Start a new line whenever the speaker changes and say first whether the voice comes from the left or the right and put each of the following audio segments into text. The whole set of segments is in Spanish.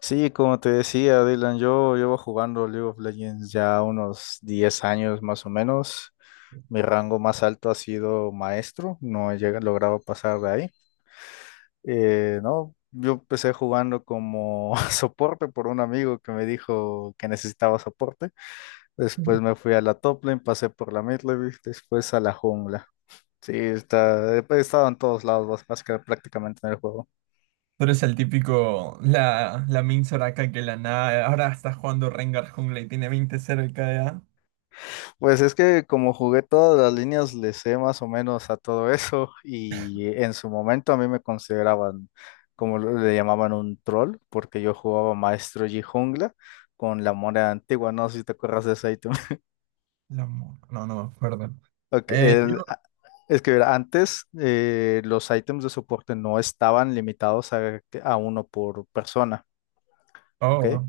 left: Sí, como te decía, Dylan, yo llevo jugando League of Legends ya unos 10 años más o menos. Mi rango más alto ha sido maestro, no he logrado pasar de ahí. No, yo empecé jugando como soporte por un amigo que me dijo que necesitaba soporte. Después
right: Pero
left: me fui a la top lane, pasé por la mid lane, después a la jungla. Sí, he estado en todos lados, básicamente prácticamente en el juego.
right: es el típico, la Min Soraka que la nada, ahora está jugando Rengar jungla y tiene 20 cero de KDA.
left: Pues es que como jugué todas las líneas, le sé más o menos a todo eso y en su momento a mí me consideraban, como le llamaban, un troll, porque yo jugaba Maestro y Jungla con la moneda antigua, no sé si te acuerdas de ese ítem.
right: No, no me acuerdo.
left: Ok,
right: Eh,
left: el-
right: yo-
left: a- es que mira, antes los ítems de soporte no estaban limitados a uno por persona, ¿ok?
right: oh,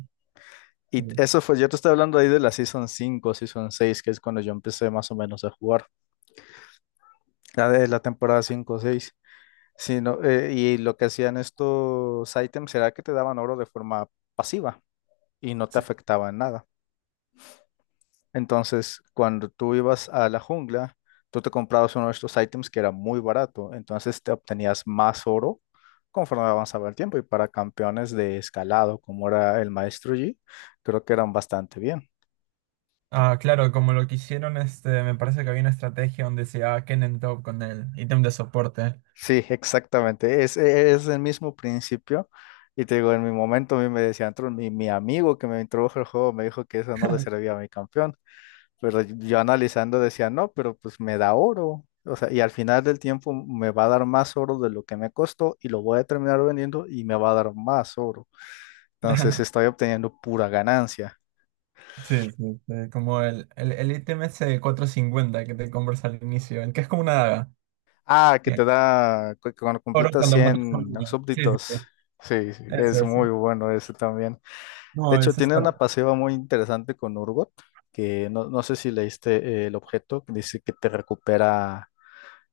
left: Y
right: sí.
left: eso fue, yo te estoy hablando ahí de la Season 5, Season 6 que es cuando yo empecé más o menos a jugar, la de la temporada 5 o 6. Sí, no, y lo que hacían estos ítems era que te daban oro de forma pasiva y no te
right: Sí.
left: afectaba en nada. Entonces, cuando tú ibas a la jungla, tú te comprabas uno de estos ítems que era muy barato, entonces te obtenías más oro conforme avanzaba el tiempo. Y para campeones de escalado, como era el Maestro Yi, creo que eran bastante bien.
right: Ah, claro, como lo que hicieron, este, me parece que había una estrategia donde se llevaba Kennen top con el ítem de soporte.
left: Sí, exactamente. Es el mismo principio. Y te digo, en mi momento a mí me decían, "Tron, mi amigo que me introdujo al juego me dijo que eso no le servía a mi campeón. Pero yo analizando decía, no, pero pues me da oro. O sea, y al final del tiempo me va a dar más oro de lo que me costó y lo voy a terminar vendiendo y me va a dar más oro. Entonces estoy obteniendo pura ganancia.
right: Sí, sí, sí, como el ítem ese de 450 que te compras al inicio, el que es como una daga.
left: Ah, que te
right: Bien.
left: da, cuando
right: Oro
left: completas
right: cuando matas a un
left: 100
right: niño. Sí, sí, sí.
left: súbditos. Sí, sí, es
right: Eso, sí.
left: muy bueno ese también. De
right: No,
left: hecho,
right: eso
left: tiene
right: está.
left: una pasiva muy interesante con Urgot, que no sé si leíste el objeto, que dice que te recupera.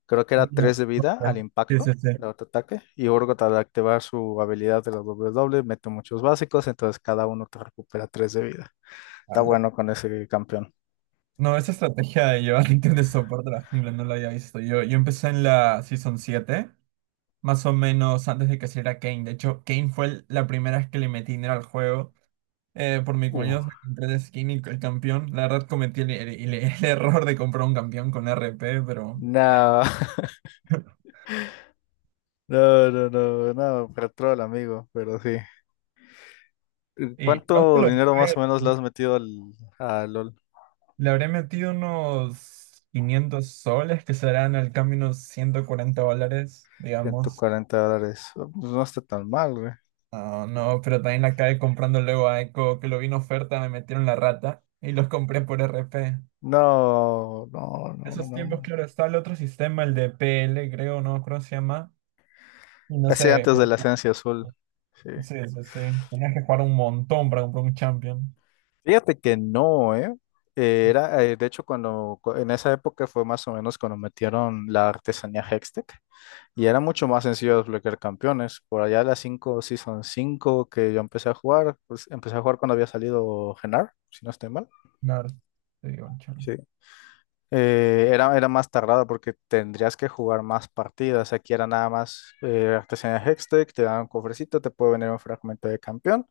left: Creo que era
right: Mira,
left: 3 de
right: ok.
left: vida al
right: Sí,
left: impacto
right: sí, sí.
left: de autoataque. Y Urgot al activar su habilidad de la doble mete muchos básicos, entonces cada uno te recupera 3 de vida. Está
right: Ala.
left: bueno con ese campeón.
right: No, esa estrategia de llevar ítem de soporte a la jungla no la había visto. Yo empecé en la Season 7 más o menos antes de que saliera Kane. De hecho, Kane fue la primera vez que le metí dinero al juego. Por mi
left: Uh,
right: comunidad me compré el skin y el campeón. La verdad cometí el error de comprar un campeón con RP, pero...
left: no, no, no, no, no, pero troll, amigo, pero sí.
right: Y no te
left: ¿Cuánto
right: lo
left: dinero más
right: creo.
left: o menos le has metido a LOL?
right: Le habré metido unos 500 soles, que serán al cambio unos 140 dólares,
left: ciento
right: digamos.
left: cuarenta dólares. Pues no está tan mal, güey.
right: Ah, no, pero también la acabé comprando luego a Eco, que lo vi en oferta, me metieron la rata y los compré por RP.
left: No, no, no,
right: Esos
left: no.
right: tiempos, claro, está el otro sistema, el de PL, creo, no creo se llama. Y no
left: Así
right: sé.
left: antes de la esencia azul. Sí.
right: Sí, sí, sí. Tenías que jugar un montón para comprar un champion.
left: Fíjate que no, ¿eh? De hecho, cuando en esa época fue más o menos cuando metieron la artesanía Hextech y era mucho más sencillo desbloquear campeones. Por allá las 5, Season 5 que yo empecé a jugar, pues empecé a jugar cuando había salido Genar, si no estoy mal.
right: Claro, te digo, un champion.
left: Sí. Era más tardado porque tendrías que jugar más partidas. Aquí era nada más artesanía Hextech, te dan un cofrecito, te puede venir un fragmento de campeón.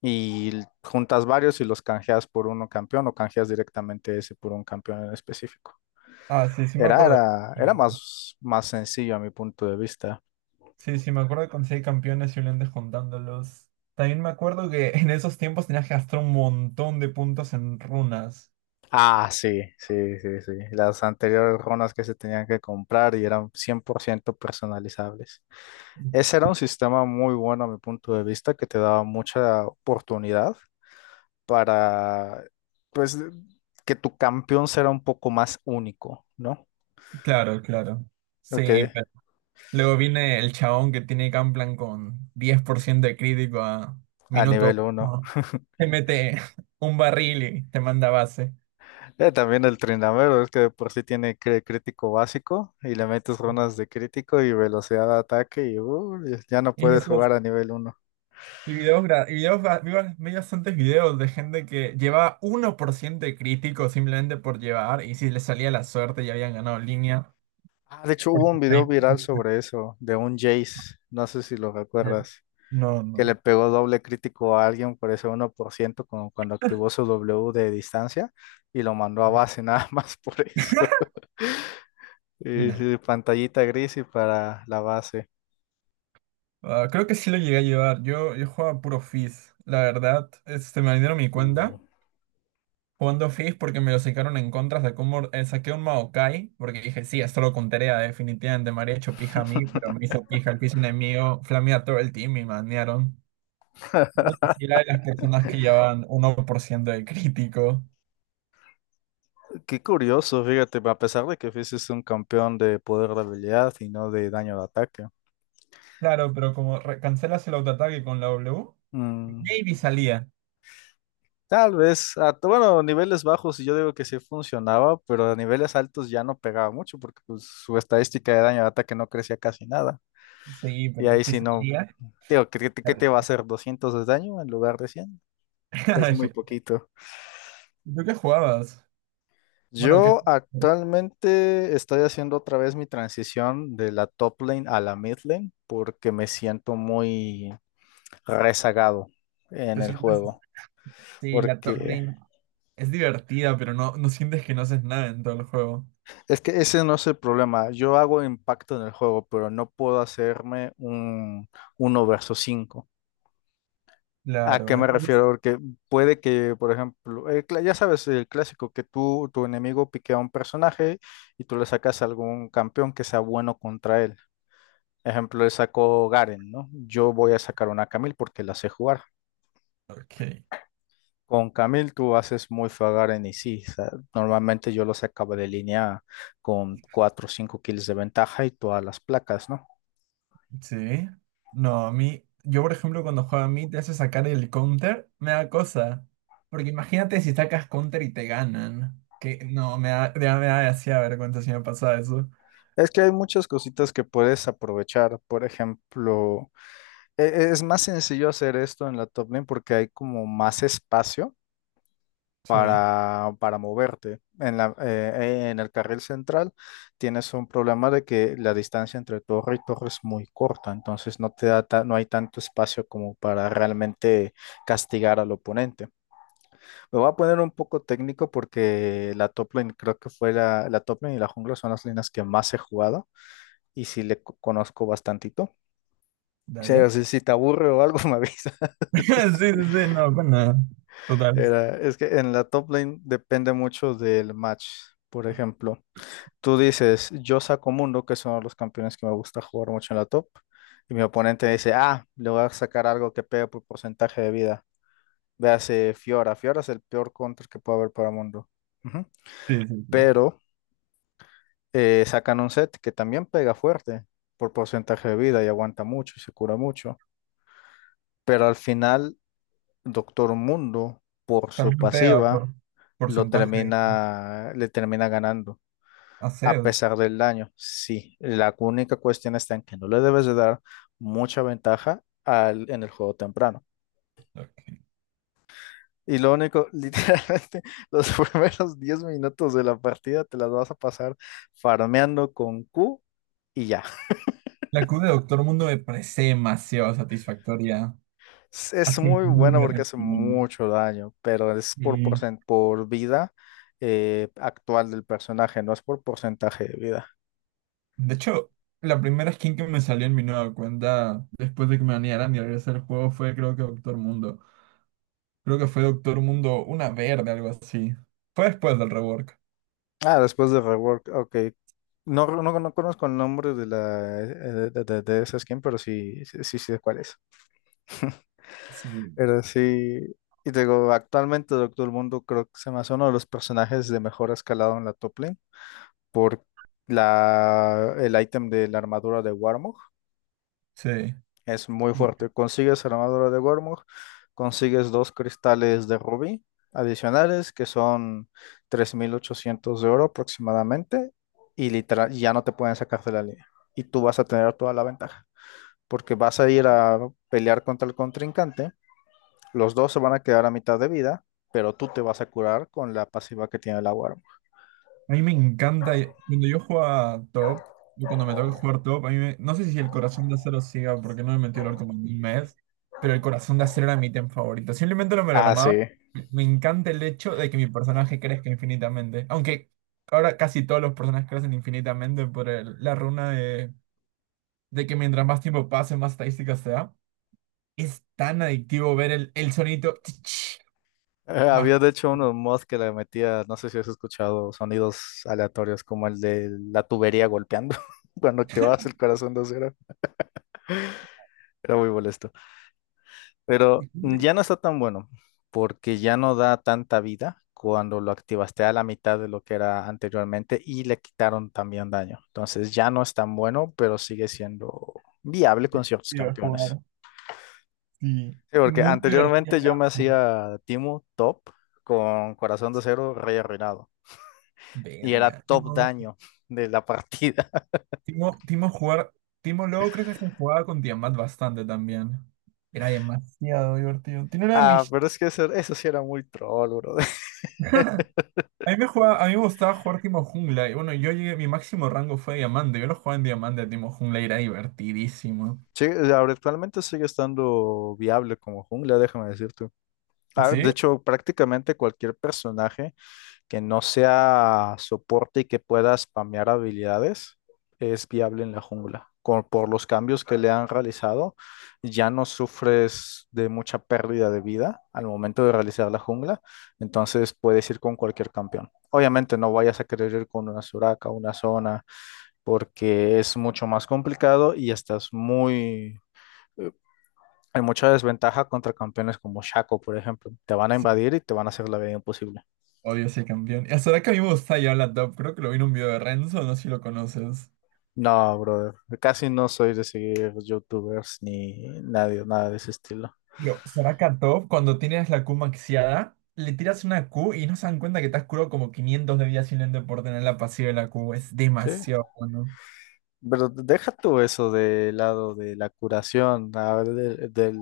left: Y juntas varios y los canjeas por uno campeón o canjeas directamente ese por un campeón en específico.
right: Ah, sí, sí me
left: Era,
right: acuerdo.
left: era, era
right: que-
left: más sencillo a mi punto de vista.
right: Sí, sí me acuerdo que conseguí campeones y un juntándolos. También me acuerdo que en esos tiempos tenías que gastar un montón de puntos en runas.
left: Ah, sí, sí, sí, sí. Las anteriores runas que se tenían que comprar y eran 100% personalizables. Ese era un sistema muy bueno a mi punto de vista que te daba mucha oportunidad para, pues, que tu campeón será un poco más único, ¿no?
right: Claro, claro. Sí.
left: Porque
right: Luego viene el chabón que tiene Gunplan con 10% de crítico a
left: a
right: minuto
left: nivel uno.
right: uno. Te mete un barril y te manda a base.
left: También el Trindamero, es que de por sí tiene crítico básico y le metes runas de crítico y velocidad de ataque y ya no
right: Y
left: puedes
right: esos
left: jugar a nivel uno.
right: y videos, gra- y videos ba- vi bastantes videos de gente que llevaba 1% de crítico simplemente por llevar y si les salía la suerte ya habían ganado línea.
left: Ah, de hecho hubo
right: Porque
left: un video
right: ahí-
left: viral sobre eso, de un Jace, no sé si lo recuerdas,
right: No,
left: que
right: no.
left: le pegó doble crítico a alguien por ese 1% como cuando activó su W de distancia y lo mandó a base nada más por eso. Y,
right: Nada.
left: sí, pantallita gris y para la base.
right: Ah, creo que sí lo llegué a llevar. Yo jugaba puro Fizz. La verdad, este, me vendieron mi
left: Uh.
right: cuenta. Jugando Fizz porque me lo sacaron en contra, saqué un Maokai, porque dije, sí, esto lo contaría definitivamente me habría hecho pija a mí, pero me hizo pija el piso enemigo, flamea todo el team y manearon. Creo que sí era de las personas que llevaban 1% de crítico.
left: Qué curioso, fíjate, a pesar de que Fizz es un campeón de poder de habilidad y no de daño de ataque.
right: Claro, pero como cancelas el autoataque con la W,
left: Mm,
right: maybe salía.
left: Tal vez, bueno, a niveles bajos yo digo que sí funcionaba, pero a niveles altos ya no pegaba mucho porque pues, su estadística de daño de ataque no crecía casi nada.
right: Sí,
left: Y
right: pero
left: ahí
right: si
left: sí no,
right: salía.
left: digo, qué te va a hacer? 200 de daño en lugar de 100. Es muy
right: Perfecto.
left: poquito.
right: ¿Tú qué jugabas? Bueno, ¿qué
left: Yo
right: jugabas?
left: actualmente estoy haciendo otra vez mi transición de la top lane a la mid lane porque me siento muy rezagado en
right: ¿Te
left: el
right: sientes?
left: juego,
right: Sí, la top
left: porque
right: lane es divertida, pero no, no sientes que no haces nada en todo el juego.
left: es que ese no es el problema. Yo hago impacto en el juego, pero no puedo hacerme un uno versus cinco. ¿A qué
right: Claro,
left: me
right: entonces,
left: refiero? Porque puede que, por ejemplo, el ya sabes, el clásico que tu enemigo piquea a un personaje y tú le sacas a algún campeón que sea bueno contra él. Ejemplo, le sacó Garen, ¿no? Yo voy a sacar una Camille porque la sé jugar.
right: ok,
left: Con Camil tú haces muy fagar en IC. O sea, normalmente yo lo sacaba de línea con 4 o 5 kills de ventaja y todas las placas, ¿no?
right: sí. No, a mí, yo por ejemplo cuando juega a mí te hace sacar el counter, me da cosa. Porque imagínate si sacas counter y te ganan. Que no, me da, ya me da hacía vergüenza si me pasaba eso.
left: Es que hay muchas cositas que puedes aprovechar. Por ejemplo, es más sencillo hacer esto en la top lane porque hay como más espacio
right: Sí,
left: para moverte. En el carril central tienes un problema de que la distancia entre torre y torre es muy corta, entonces no te da no hay tanto espacio como para realmente castigar al oponente. Me voy a poner un poco técnico porque la top lane creo que fue la top lane y la jungla son las líneas que más he jugado y sí le conozco bastantito. O sea,
right: dale.
left: si, si te aburre o algo me avisa.
right: Sí, sí, sí, no, pues nada. Total.
left: Es que en la top lane depende mucho del match. Por ejemplo, tú dices, yo saco Mundo, que son los campeones que me gusta jugar mucho en la top. Y mi oponente dice, ah, le voy a sacar algo que pegue por porcentaje de vida. Véase Fiora. Fiora es el peor counter que puede haber para Mundo. Ujú.
right: Sí, sí, sí.
left: Pero sacan un set que también pega fuerte por porcentaje de vida y aguanta mucho y se cura mucho. Pero al final, Doctor Mundo, por su
right: También pega por
left: pasiva, lo
right: porcentaje.
left: termina, le termina ganando. A
right: Hacer.
left: pesar del daño, sí. La única cuestión está en que no le debes de dar mucha ventaja en el juego temprano.
right: Ok.
left: Y lo único, literalmente, los primeros 10 minutos de la partida te las vas a pasar farmeando con Q y ya.
right: La Q de Doctor Mundo me parece demasiado satisfactoria.
left: Es
right: Así
left: muy
right: muy
left: buena porque hace mucho daño, pero es por,
right: real.
left: por vida actual del personaje, no es por porcentaje de vida.
right: De hecho, la primera skin que me salió en mi nueva cuenta después de que me banearan y regresé al juego fue creo que Doctor Mundo. Creo que fue Doctor Mundo una verde, algo así. Fue después del rework.
left: Ah, después de Rework, ok. No, no, no conozco el nombre de esa skin, pero sí, sí, sí sé cuál es.
right: Sí.
left: Pero sí, y te digo, actualmente Doctor Mundo creo que se me hace uno de los personajes de mejor escalado en la top lane por el ítem de la armadura de Warmog.
right: Sí.
left: Es muy fuerte. Consigues armadura de Gormog, consigues dos cristales de rubí adicionales que son 3.800 de oro aproximadamente y literal ya no te pueden sacar de la línea. Y tú vas a tener toda la ventaja porque vas a ir a pelear contra el contrincante. Los dos se van a quedar a mitad de vida, pero tú te vas a curar con la pasiva que tiene la Gormog.
right: A mí me encanta, cuando yo juego top, o cuando me toca jugar top, no sé si el corazón de acero siga, porque no me metió LOL como en un mes, pero el corazón de acero era mi item favorito. Simplemente no me lo
left: Ah, sí.
right: armaba. Me encanta el hecho de que mi personaje crezca infinitamente. Aunque ahora casi todos los personajes crecen infinitamente por la runa de que mientras más tiempo pase, más estadísticas se da. Es tan adictivo ver el sonito más.
left: Había de hecho unos mods que le metía, no sé si has escuchado, sonidos aleatorios como el de la tubería golpeando cuando activabas el corazón de cero. Era muy molesto. Pero
right: Y
left: ya no está tan bueno porque ya no da tanta vida cuando lo activaste a la mitad de lo que era anteriormente y le quitaron también daño. Entonces ya no es tan bueno, pero sigue siendo viable con ciertos campeones.
right: jugar. Sí.
left: Sí, porque
right: Muy divertido.
left: anteriormente yo me hacía Timo top con corazón de cero, rey arruinado. Y era
right: Verga.
left: top
right: No.
left: daño de la partida.
right: Timo jugar. Timo luego creo que se jugaba con Tiamat bastante también. Era demasiado divertido. Tiene una de
left: Ah,
right: mis.
left: pero es que eso sí era muy troll, bro.
right: A mí me gustaba jugar Timo Jungla. Y bueno, yo llegué, mi máximo rango fue diamante. Yo lo jugaba en diamante a Timo Jungla y era divertidísimo.
left: Sí, ahora actualmente sigue estando viable como jungla, déjame decirte. Ah, de
right: ¿Sí?
left: hecho, prácticamente cualquier personaje que no sea soporte y que pueda spamear habilidades, es viable en la jungla. Por los cambios que le han realizado, ya no sufres de mucha pérdida de vida al momento de realizar la jungla, entonces puedes ir con cualquier campeón. Obviamente no vayas a querer ir con una Soraka, una zona, porque es mucho más complicado y estás muy. eh, Hay mucha desventaja contra campeones como Shaco, por ejemplo. Te van a
right: Sí.
left: invadir y te van a hacer la vida imposible.
right: Odio ese campeón. Y hasta ahora que a mí me gusta ya la top. Creo que lo vi en un video de Renzo, no sé si lo conoces.
left: No, brother. Casi no soy de seguir youtubers ni nadie, nada de ese estilo.
right: Pero será Katov cuando tienes la Q maxiada, le tiras una Q y no se dan cuenta que te has curado como 500 de vida simplemente por tener la pasiva de la Q. Es
left: Sí.
right: demasiado bueno.
left: Pero deja tú eso de lado de la curación, a ver,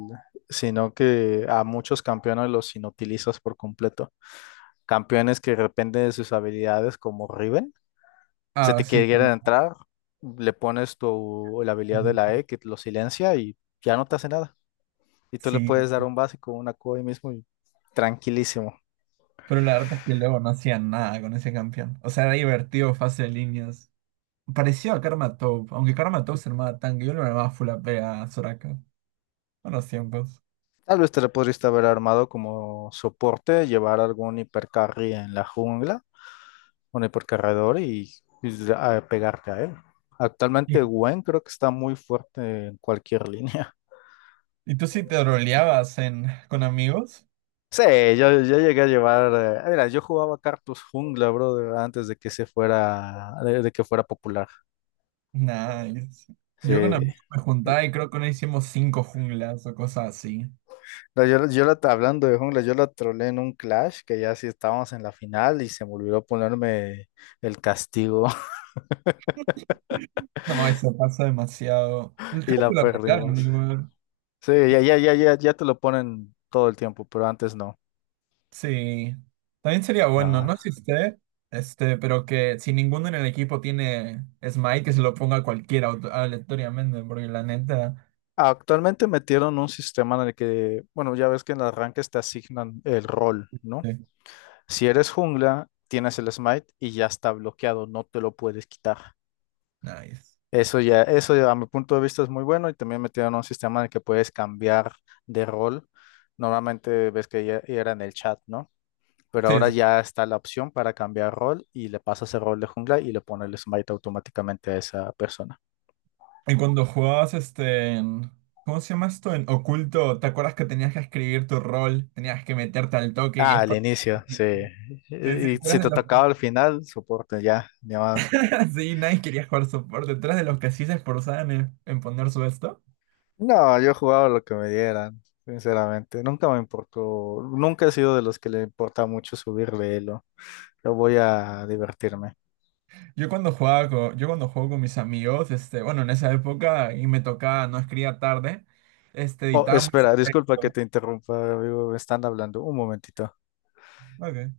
left: sino que a muchos campeones los inutilizas por completo. Campeones que dependen de sus habilidades, como Riven, se
right: Ah,
left: te
right: sí,
left: quieren
right: bueno,
left: entrar, le pones tu, la
right: sí.
left: habilidad de la E que lo silencia y ya no te hace nada. Y tú le
right: Sí.
left: puedes dar un básico, una Q ahí mismo y tranquilísimo.
right: Pero la verdad es que luego no hacían nada con ese campeón. O sea, era divertido, fase de líneas. Pareció a Karma Top, aunque Karma Top se armaba tanque, yo lo armaba full AP a Soraka. Buenos tiempos.
left: Tal vez te le podrías haber armado como soporte, llevar algún hipercarry en la jungla, un hipercarredor y pegarte a él.
right: ¿Y,
left: Actualmente Gwen creo que está muy fuerte en cualquier línea.
right: y tú sí te roleabas en, con amigos?
left: Sí, yo llegué a llevar, mira, yo jugaba Cartus jungla, brother, antes de que se fuera, de que fuera popular.
right: Nice. Yo con
left: Sí.
right: amigos me juntaba y creo que no hicimos cinco junglas o cosas así.
left: No, hablando de jungla, yo la trolé en un clash que ya sí estábamos en la final y se me olvidó ponerme el castigo
right: No, eso pasa demasiado. Creo
left: y
right: que
left: la
right: lo arreglaron
left: perdimos.
right: igual.
left: Sí, ya, ya, ya, ya, ya te lo ponen todo el tiempo, pero antes no.
right: Sí. También sería bueno, no
left: Ah.
right: existe, este, pero que si ninguno en el equipo tiene Smite, que se lo ponga a cualquiera aleatoriamente, porque la neta.
left: Actualmente metieron un sistema en el que, bueno, ya ves que en el arranques te asignan el rol, ¿no?
right: Sí.
left: Si eres jungla, tienes el smite y ya está bloqueado, no te lo puedes quitar.
right: Nice.
left: Eso ya, a mi punto de vista es muy bueno y también metieron un sistema en el que puedes cambiar de rol. Normalmente ves que ya, ya era en el chat, ¿no? Pero
right: Sí,
left: ahora
right: sí.
left: ya está la opción para cambiar rol y le pasas el rol de jungla y le pone el smite automáticamente a esa persona.
right: En cuando jugabas este. ¿Cómo se llama esto? En oculto, ¿te acuerdas que tenías que escribir tu rol? Tenías que meterte al toque y
left: Ah,
right: es.
left: al inicio, sí.
right: Sí, sí,
left: Y
right: tú
left: si
right: eras de
left: te
right: los
left: tocaba al final, soporte ya, llamada.
right: Sí, nadie quería jugar support. Detrás de los que sí se esforzaban en poner su esto.
left: No, yo jugaba lo que me dieran, sinceramente. Nunca me importó, nunca he sido de los que le importa mucho subirle elo. Yo voy a divertirme.
right: Yo cuando juego con mis amigos, este, bueno, en esa época y me tocaba, no escribía tarde, este,
left: Oh,
right: editábamos
left: espera, disculpa que
right: texto.
left: te interrumpa, amigo, me están hablando. Un momentito.
right: Ok.